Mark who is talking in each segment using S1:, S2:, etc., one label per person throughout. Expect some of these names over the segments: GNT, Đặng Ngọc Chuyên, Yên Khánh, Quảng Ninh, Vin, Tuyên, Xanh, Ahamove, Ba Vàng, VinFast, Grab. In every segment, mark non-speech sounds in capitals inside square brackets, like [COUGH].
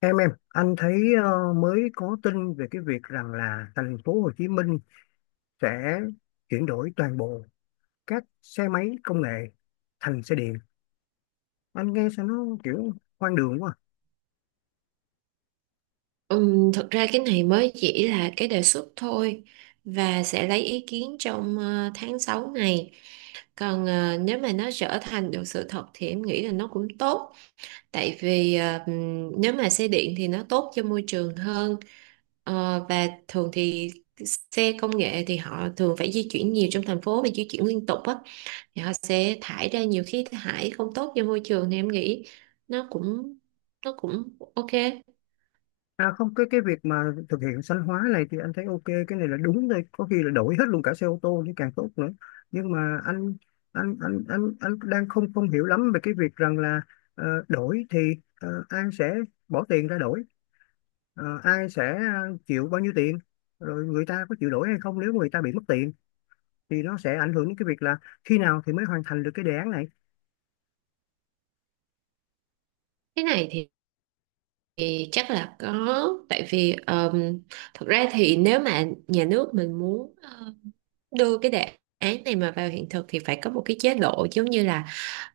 S1: Em, anh thấy mới có tin về cái việc rằng là thành phố Hồ Chí Minh sẽ chuyển đổi toàn bộ các xe máy công nghệ thành xe điện. Anh nghe sao nó kiểu hoang đường quá.
S2: Thực ra cái này mới chỉ là cái đề xuất thôi và sẽ lấy ý kiến trong tháng 6 này. Còn nếu mà nó trở thành được sự thật thì em nghĩ là nó cũng tốt. Tại vì nếu mà xe điện thì nó tốt cho môi trường hơn. Và thường thì xe công nghệ thì họ thường phải di chuyển nhiều trong thành phố và di chuyển liên tục á. Thì họ sẽ thải ra nhiều khí thải không tốt cho môi trường thì em nghĩ nó cũng nó cũng ok.
S1: À không, cái việc mà thực hiện xanh hóa này thì anh thấy ok, cái này là đúng rồi, có khi là đổi hết luôn cả xe ô tô thì càng tốt nữa. Nhưng mà anh đang không không hiểu lắm về cái việc rằng là đổi thì ai sẽ bỏ tiền ra đổi. Ai sẽ chịu bao nhiêu tiền, rồi người ta có chịu đổi hay không, nếu người ta bị mất tiền thì nó sẽ ảnh hưởng đến cái việc là khi nào thì mới hoàn thành được cái đề án này.
S2: Cái này thì chắc là có, tại vì thật ra thì nếu mà nhà nước mình muốn đưa cái đề án này mà vào hiện thực thì phải có một cái chế độ giống như là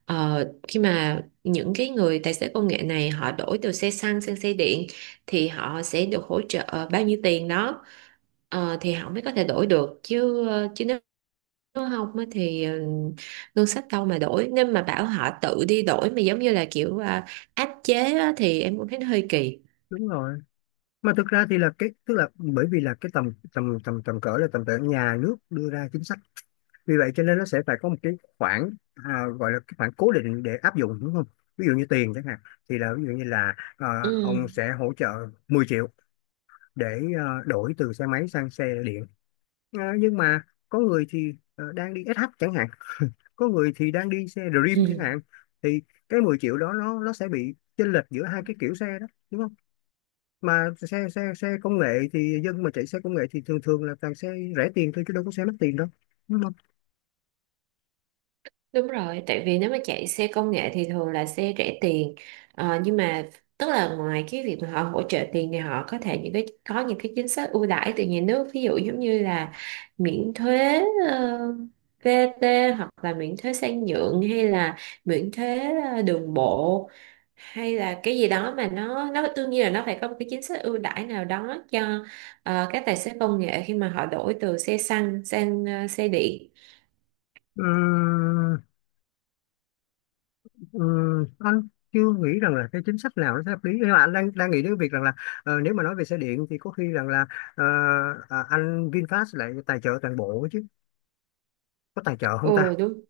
S2: khi mà những cái người tài xế công nghệ này họ đổi từ xe xăng sang xe điện thì họ sẽ được hỗ trợ bao nhiêu tiền đó. Thì họ mới có thể đổi được chứ chứ nếu nếu không á thì ngân sách đâu mà đổi, nếu mà bảo họ tự đi đổi mà giống như là kiểu à, áp chế á thì em cũng thấy nó hơi kỳ.
S1: Đúng rồi, mà thực ra thì là cái, tức là bởi vì là cái tầm tầm tầm tầm cỡ là tầm cỡ nhà nước đưa ra chính sách, vì vậy cho nên nó sẽ phải có một cái khoản, à, gọi là cái khoản cố định để áp dụng đúng không? Ví dụ như tiền chẳng hạn, thì là ví dụ như là ông
S2: Ừ.
S1: sẽ hỗ trợ 10 triệu để đổi từ xe máy sang xe điện. Nhưng mà có người thì đang đi SH chẳng hạn, có người thì đang đi xe Dream chẳng
S2: Ừ,
S1: hạn, thì cái 10 triệu đó nó sẽ bị chênh lệch giữa hai cái kiểu xe đó đúng không? Mà xe xe xe công nghệ, thì dân mà chạy xe công nghệ thì thường thường là toàn xe rẻ tiền thôi chứ đâu có xe mắc tiền đâu, đúng không?
S2: đúng rồi, tại vì nếu mà chạy xe công nghệ thì thường là xe rẻ tiền. Nhưng mà tức là ngoài cái việc mà họ hỗ trợ tiền thì họ có thể những cái có những cái chính sách ưu đãi từ nhà nước, ví dụ giống như là miễn thuế ờ, VAT, hoặc là miễn thuế sang nhượng, hay là miễn thuế đường bộ, hay là cái gì đó mà nó đương nhiên là nó phải có một cái chính sách ưu đãi nào đó cho các tài xế công nghệ khi mà họ đổi từ xe xăng sang xe điện.
S1: Ừm, ừm, anh chưa nghĩ rằng là cái chính sách nào nó sẽ hợp lý, nhưng mà anh đang đang nghĩ đến cái việc rằng là nếu mà nói về xe điện thì có khi rằng là ờ, à, anh VinFast lại tài trợ toàn bộ chứ, có tài trợ không ta?
S2: Ừ, đúng.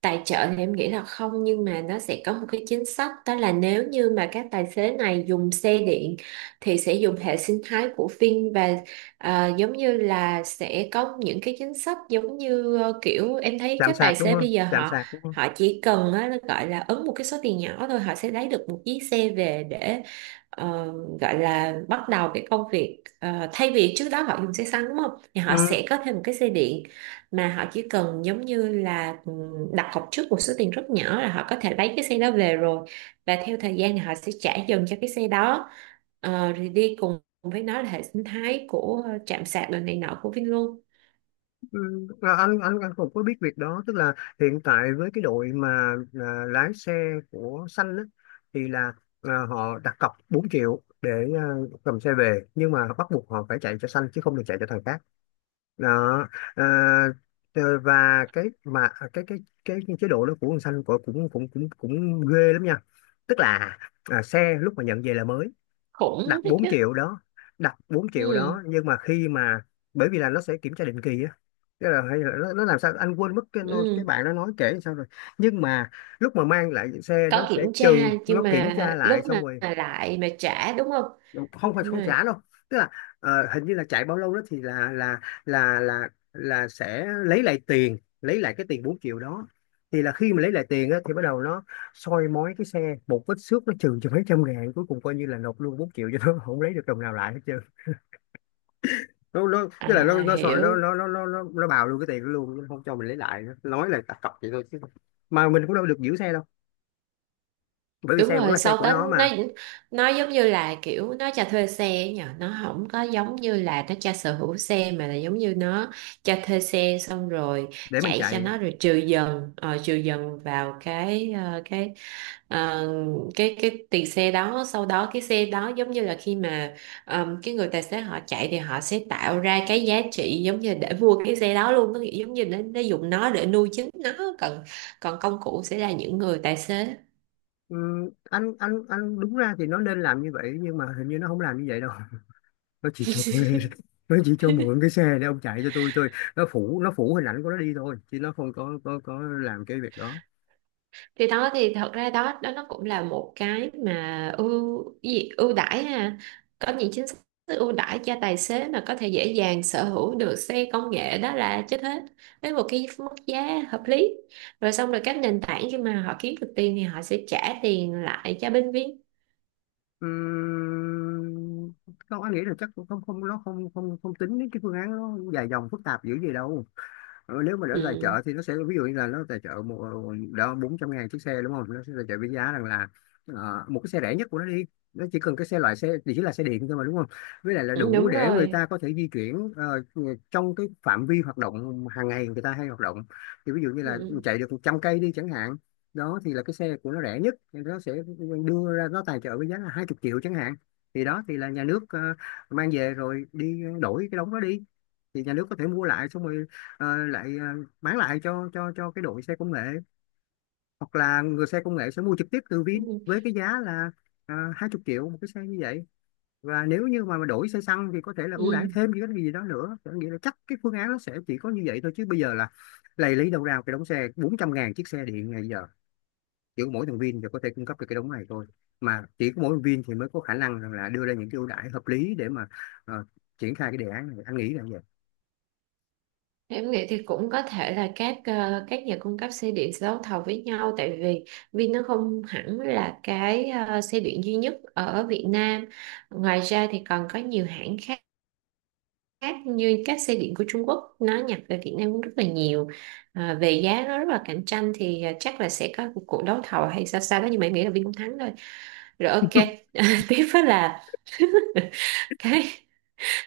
S2: Tài trợ thì em nghĩ là không, nhưng mà nó sẽ có một cái chính sách, đó là nếu như mà các tài xế này dùng xe điện thì sẽ dùng hệ sinh thái của Vin, và giống như là sẽ có những cái chính sách giống như kiểu em thấy
S1: Chạm
S2: các tài
S1: sạc đúng
S2: xế
S1: không,
S2: bây giờ
S1: chạm
S2: họ
S1: sạc đúng không?
S2: họ chỉ cần á, nó gọi là ấn một cái số tiền nhỏ thôi họ sẽ lấy được một chiếc xe về để ờ, gọi là bắt đầu cái công việc. Ờ, Thay vì trước đó họ dùng xe xăng đúng không, thì họ
S1: Ừ.
S2: sẽ có thêm một cái xe điện, mà họ chỉ cần giống như là đặt cọc trước một số tiền rất nhỏ là họ có thể lấy cái xe đó về rồi, và theo thời gian thì họ sẽ trả dần cho cái xe đó. Rồi đi cùng với nó là hệ sinh thái của trạm sạc đồ này nọ của Vin luôn.
S1: Ừ, à, anh cũng có biết việc đó, tức là hiện tại với cái đội mà à, lái xe của xanh á, thì là à, họ đặt cọc 4 triệu để à, cầm xe về, nhưng mà bắt buộc họ phải chạy cho xanh chứ không được chạy cho thằng khác đó. À, ờ, và cái mà cái chế độ đó của con xanh cũng cũng cũng cũng cũng ghê lắm nha, tức là à, xe lúc mà nhận về là mới,
S2: Khủng
S1: đặt
S2: đấy
S1: 4
S2: chứ.
S1: triệu đó đặt 4 triệu
S2: Ừ,
S1: đó nhưng mà khi mà bởi vì là nó sẽ kiểm tra định kỳ á. Tức là hay là nó làm sao anh quên mất cái cái
S2: ừ.
S1: bạn nó nói kể sao rồi, nhưng mà lúc mà mang lại xe nó
S2: Có kiểm
S1: sẽ
S2: tra,
S1: trừ, nó
S2: nhưng
S1: kiểm
S2: mà
S1: tra
S2: lúc
S1: lại xong
S2: mà
S1: rồi,
S2: lại mà trả đúng không.
S1: không phải
S2: Đúng
S1: không trả
S2: rồi.
S1: đâu. Tức là ờ, hình như là chạy bao lâu đó thì là sẽ lấy lại tiền, lấy lại cái tiền 4 triệu đó, thì là khi mà lấy lại tiền á, thì bắt đầu nó soi mói cái xe, một vết xước nó trừ cho mấy trăm ngàn, cuối cùng coi như là nộp luôn 4 triệu cho nó, không lấy được đồng nào lại hết trơn. Nó tức là
S2: À,
S1: nó sợ
S2: hiểu.
S1: nó bào luôn cái tiền đó luôn, nó không cho mình lấy lại nữa, nói là đặt cọc vậy thôi chứ, mà mình cũng đâu được giữ xe đâu, bởi vì
S2: Đúng
S1: xe vẫn
S2: rồi,
S1: là xe
S2: sau
S1: của
S2: Tết
S1: nó
S2: nó
S1: mà,
S2: nó giống như là kiểu nó cho thuê xe ấy nhờ, nó không có giống như là nó cho sở hữu xe mà là giống như nó cho thuê xe xong rồi
S1: để mình
S2: chạy cho
S1: chạy.
S2: nó, rồi trừ dần vào cái ờ, cái ờ, cái tiền xe đó, sau đó cái xe đó giống như là khi mà cái người tài xế họ chạy thì họ sẽ tạo ra cái giá trị giống như để mua cái xe đó luôn, nó giống như nó dùng nó để nuôi chính nó, còn còn công cụ sẽ là những người tài xế.
S1: Anh đúng ra thì nó nên làm như vậy, nhưng mà hình như nó không làm như vậy đâu [LAUGHS] nó chỉ cho thuê, nó chỉ cho mượn cái xe để ông chạy cho tôi, nó phủ, nó phủ hình ảnh của nó đi thôi, chứ nó không có làm cái việc đó.
S2: Thì đó thì thật ra đó đó nó cũng là một cái mà ưu, cái gì, ưu đãi ha, có những chính sách ưu đãi cho tài xế mà có thể dễ dàng sở hữu được xe công nghệ đó là chết hết, với một cái mức giá hợp lý, rồi xong rồi các nền tảng khi mà họ kiếm được tiền thì họ sẽ trả tiền lại cho bên viên.
S1: Ừm, không, anh nghĩ là chắc cũng không không nó không không không tính đến cái phương án nó dài dòng phức tạp dữ gì đâu. Ờ, nếu mà để tài trợ
S2: Ừ.
S1: thì nó sẽ ví dụ như là nó tài trợ một, đó, 400 ngàn chiếc xe đúng không, nó sẽ tài trợ với giá rằng là một cái xe rẻ nhất của nó đi. Nó chỉ cần cái xe, loại xe thì chỉ là xe điện thôi mà đúng không, với lại là
S2: Ừ,
S1: đủ
S2: đúng
S1: để người
S2: rồi.
S1: ta có thể di chuyển trong cái phạm vi hoạt động hàng ngày người ta hay hoạt động, thì ví dụ như là
S2: Ừ.
S1: chạy được 100 cây đi chẳng hạn. Đó thì là cái xe của nó rẻ nhất thì nó sẽ đưa ra, nó tài trợ với giá là 20 triệu chẳng hạn, thì đó thì là nhà nước mang về rồi đi đổi cái đống đó đi, thì nhà nước có thể mua lại xong rồi lại bán lại cho cái đội xe công nghệ, hoặc là người xe công nghệ sẽ mua trực tiếp từ Vin
S2: Ừ.
S1: với cái giá là 20 triệu một cái xe như vậy. Và nếu như mà đổi xe xăng thì có thể là ưu đãi
S2: Ừ.
S1: thêm những cái gì đó nữa, có nghĩa là chắc cái phương án nó sẽ chỉ có như vậy thôi, chứ bây giờ là lầy, lấy đâu ra cái đống xe 400 ngàn chiếc xe điện ngày giờ? Chỉ có mỗi thằng Vin thì có thể cung cấp được cái đống này thôi, mà chỉ có mỗi thằng Vin thì mới có khả năng rằng là đưa ra những cái ưu đãi hợp lý để mà ờ, triển khai cái đề án này, anh nghĩ là như vậy.
S2: Em nghĩ thì cũng có thể là các nhà cung cấp xe điện sẽ đấu thầu với nhau, tại vì Vin nó không hẳn là cái xe điện duy nhất ở Việt Nam. Ngoài ra thì còn có nhiều hãng khác, như các xe điện của Trung Quốc nó nhập về Việt Nam cũng rất là nhiều. À, về giá nó rất là cạnh tranh thì chắc là sẽ có một cuộc đấu thầu hay sao sao đó, nhưng mà em nghĩ là Vin cũng thắng thôi. Rồi ok, [LAUGHS] tiếp đó là [LAUGHS] cái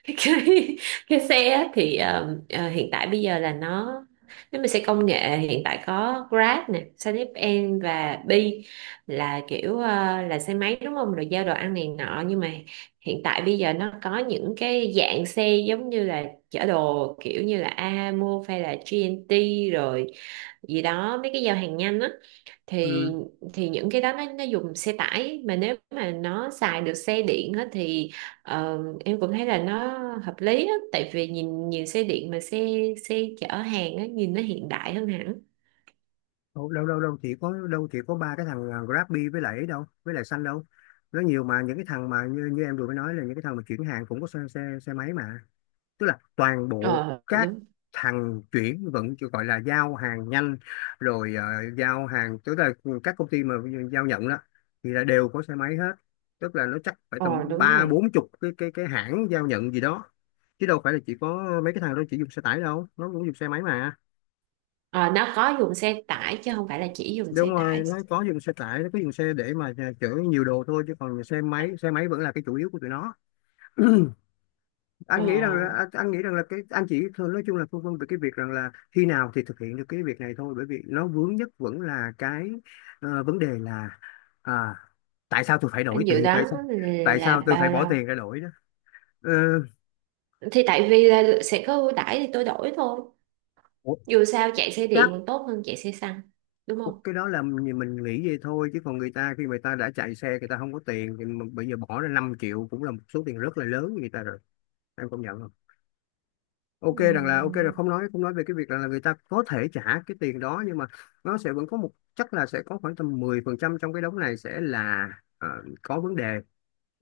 S2: [LAUGHS] cái cái xe á thì hiện tại bây giờ là nó, nếu mà xe công nghệ hiện tại có Grab nè, SanepN và Bi là kiểu là xe máy đúng không? Rồi giao đồ ăn này nọ, nhưng mà hiện tại bây giờ nó có những cái dạng xe giống như là chở đồ kiểu như là Ahamove hay là GNT rồi gì đó, mấy cái giao hàng nhanh á, thì
S1: Ừ.
S2: thì những cái đó nó dùng xe tải, mà nếu mà nó xài được xe điện á, thì ờ, em cũng thấy là nó hợp lý á, tại vì nhìn nhìn xe điện mà xe xe chở hàng á, nhìn nó hiện đại hơn hẳn.
S1: đâu đâu đâu đâu chỉ có, đâu chỉ có ba cái thằng à, Grabby với lại ấy đâu, với lại xanh đâu, nó nhiều mà, những cái thằng mà như, như em vừa mới nói, là những cái thằng mà chuyển hàng cũng có xe, xe máy mà, tức là toàn bộ
S2: Ờ
S1: các
S2: Đúng.
S1: thằng chuyển vận chỉ gọi là giao hàng nhanh, rồi ờ, giao hàng, tức là các công ty mà giao nhận đó, thì là đều có xe máy hết, tức là nó chắc phải
S2: Ờ
S1: tầm
S2: Đúng
S1: ba
S2: rồi.
S1: bốn chục cái cái hãng giao nhận gì đó, chứ đâu phải là chỉ có mấy cái thằng đó chỉ dùng xe tải đâu, nó cũng dùng xe máy mà.
S2: Ờ nó có dùng xe tải chứ không phải là chỉ dùng
S1: Đúng
S2: xe
S1: rồi,
S2: tải.
S1: nó có dùng xe tải, nó có dùng xe để mà chở nhiều đồ thôi, chứ còn xe máy, xe máy vẫn là cái chủ yếu của tụi nó. [CLEARS THROAT]
S2: ờ
S1: Anh nghĩ rằng là anh nghĩ rằng là cái anh chỉ thôi, nói chung là phân vân về cái việc rằng là khi nào thì thực hiện được cái việc này thôi, bởi vì nó vướng nhất vẫn là cái ờ, vấn đề là à, tại sao tôi phải
S2: anh
S1: đổi
S2: dự
S1: tiền, tại
S2: đoán
S1: sao, tại
S2: là
S1: sao tôi phải
S2: bao
S1: bỏ
S2: lâu
S1: tiền ra đổi đó? Ờ,
S2: thì tại vì là sẽ có ưu đãi thì tôi đổi thôi,
S1: ủa,
S2: dù sao chạy xe điện
S1: chắc
S2: còn tốt hơn chạy xe xăng đúng không.
S1: cái đó là mình nghĩ vậy thôi, chứ còn người ta, khi người ta đã chạy xe người ta không có tiền, thì mà bây giờ bỏ ra 5 triệu cũng là một số tiền rất là lớn với người ta, em công nhận không? Ok
S2: Ừ.
S1: rằng là ok, là không nói về cái việc rằng là người ta có thể trả cái tiền đó, nhưng mà nó sẽ vẫn có một, chắc là sẽ có khoảng tầm 10% trong cái đống này sẽ là ờ, có vấn đề.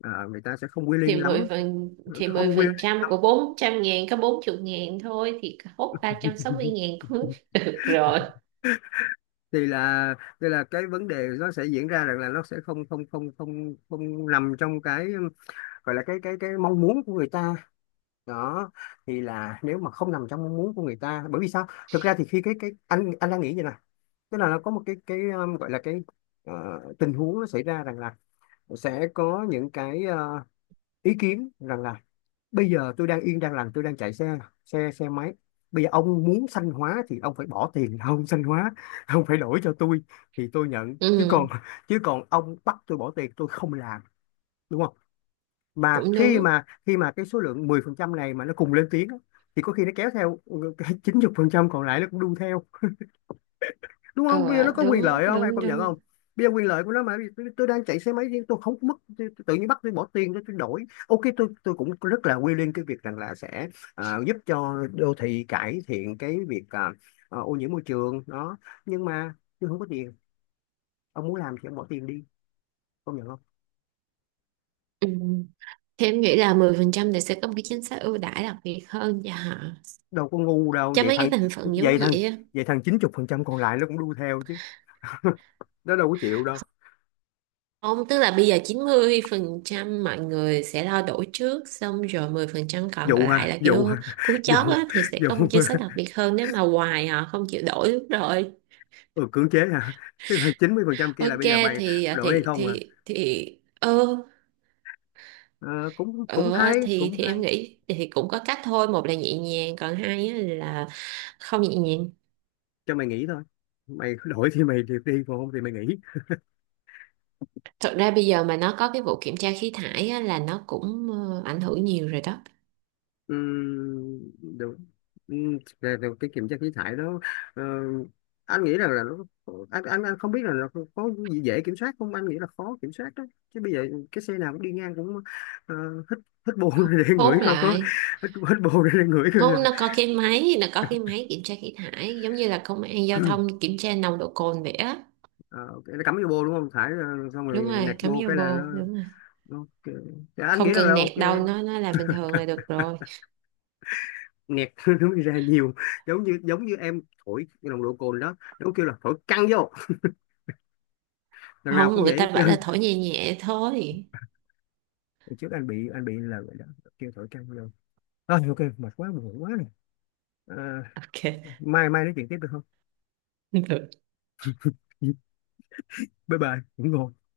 S1: Ờ, người ta sẽ không
S2: thì
S1: willing
S2: 10
S1: lắm,
S2: phần thì 10
S1: không willing
S2: phần trăm
S1: lắm.
S2: của 400.000 có 40.000 thôi, thì hốt ba trăm sáu mươi
S1: [LAUGHS]
S2: ngàn cũng [LAUGHS] được rồi.
S1: thì là thì là cái vấn đề nó sẽ diễn ra rằng là nó sẽ không không không không không nằm trong cái, gọi là cái cái mong muốn của người ta đó, thì là nếu mà không nằm trong mong muốn của người ta, bởi vì sao, thực ra thì khi cái anh đang nghĩ vậy nè, tức là nó có một cái gọi là cái ờ, tình huống nó xảy ra rằng là sẽ có những cái ý kiến rằng là bây giờ tôi đang yên đang lành, tôi đang chạy xe, xe máy, bây giờ ông muốn xanh hóa thì ông phải bỏ tiền ông xanh hóa, [LAUGHS] ông phải đổi cho tôi thì tôi nhận, chứ còn,
S2: Ừ,
S1: chứ còn ông bắt tôi bỏ tiền tôi không làm, đúng không? Mà
S2: cũng
S1: khi
S2: đúng.
S1: mà, khi mà cái số lượng 10% này mà nó cùng lên tiếng á, thì có khi nó kéo theo ừ, cái trăm còn lại nó cũng đu theo, đúng không? Bây giờ nó
S2: Ờ
S1: có quyền
S2: Đúng
S1: lợi không, em
S2: đúng
S1: công nhận không?
S2: đúng.
S1: Bây giờ quyền lợi của nó, mà tôi, đang chạy xe máy riêng tôi không mất, tôi, tự nhiên bắt tôi bỏ tiền, tôi, đổi, ok tôi, cũng rất là quy lên cái việc rằng là sẽ à, giúp cho đô thị cải thiện cái việc à, à, ô nhiễm môi trường đó, nhưng mà tôi không có tiền, ông muốn làm thì ông bỏ tiền đi, công nhận không?
S2: Ừ. Thì em nghĩ là 10% thì sẽ có một cái chính sách ưu đãi đặc biệt hơn cho họ,
S1: Đâu có ngu đâu
S2: cho
S1: vậy
S2: mấy cái
S1: thằng,
S2: thành phần giống
S1: vậy thằng,
S2: vậy á.
S1: vậy thằng 90% còn lại nó cũng đu theo chứ, [LAUGHS] nó đâu có chịu đâu,
S2: Không, tức là bây giờ 90% mọi người sẽ lo đổi trước, xong rồi 10% còn
S1: dụ
S2: lại
S1: ha,
S2: là
S1: dụ
S2: kiểu
S1: ha, [LAUGHS]
S2: cú
S1: dụ,
S2: chót á, thì sẽ
S1: dụ,
S2: có một chính sách đặc biệt hơn nếu mà hoài họ không chịu đổi lúc rồi.
S1: ừ, cưỡng chế hả, [LAUGHS] tức là 90% kia là
S2: Ok
S1: bây giờ mày
S2: thì
S1: đổi hay không à?
S2: ừ,
S1: Ờ, cũng cũng
S2: ừ, à,
S1: hay, cũng
S2: thì
S1: hay,
S2: em nghĩ thì cũng có cách thôi, một là nhẹ nhàng, còn hai á là không nhẹ nhàng.
S1: cho mày nghỉ thôi, mày [LAUGHS] cứ đổi thì mày được đi, còn không thì mày nghỉ.
S2: Thật ra bây giờ mà nó có cái vụ kiểm tra khí thải á, là nó cũng ảnh hưởng nhiều rồi đó.
S1: Ừm, được. Rồi- rồi cái kiểm tra khí thải đó, ờ, anh nghĩ rằng là nó, anh, anh không biết là nó có gì dễ kiểm soát không, anh nghĩ là khó kiểm soát đó, chứ bây giờ cái xe nào cũng đi ngang cũng ờ, hít, hít bô [LAUGHS] để ngửi
S2: Hốt
S1: coi có,
S2: lại.
S1: hít, hít bô [LAUGHS] để ngửi coi là
S2: Không, nó có cái máy kiểm tra khí thải giống như là công an giao thông kiểm tra nồng độ cồn vậy á.
S1: ờ, ok, nó cắm vô bô đúng không, thải ờ, xong
S2: Đúng
S1: rồi nẹt
S2: rồi, cắm
S1: bô
S2: vô
S1: cái là
S2: bồ,
S1: nó.
S2: đúng rồi.
S1: Ok. Dạ, anh
S2: Không
S1: nghĩ rằng là
S2: cần
S1: ok,
S2: nẹt đâu, nó là bình thường là được rồi.
S1: nhạc [LAUGHS] nó mới ra nhiều. Giống như, giống như em thổi cái nồng độ cồn đó nó kêu là thổi căng vô, lần nào
S2: Không,
S1: cũng
S2: người
S1: vậy hết
S2: ta bảo
S1: trơn.
S2: là thổi nhẹ nhẹ thôi.
S1: Hồi trước anh bị là vậy đó, kêu thổi căng vô. Thôi ok, mệt quá buồn ngủ quá rồi, à,
S2: Ok,
S1: mai mai nói chuyện tiếp được không?
S2: [LAUGHS] được
S1: Bye bye, ngủ ngon.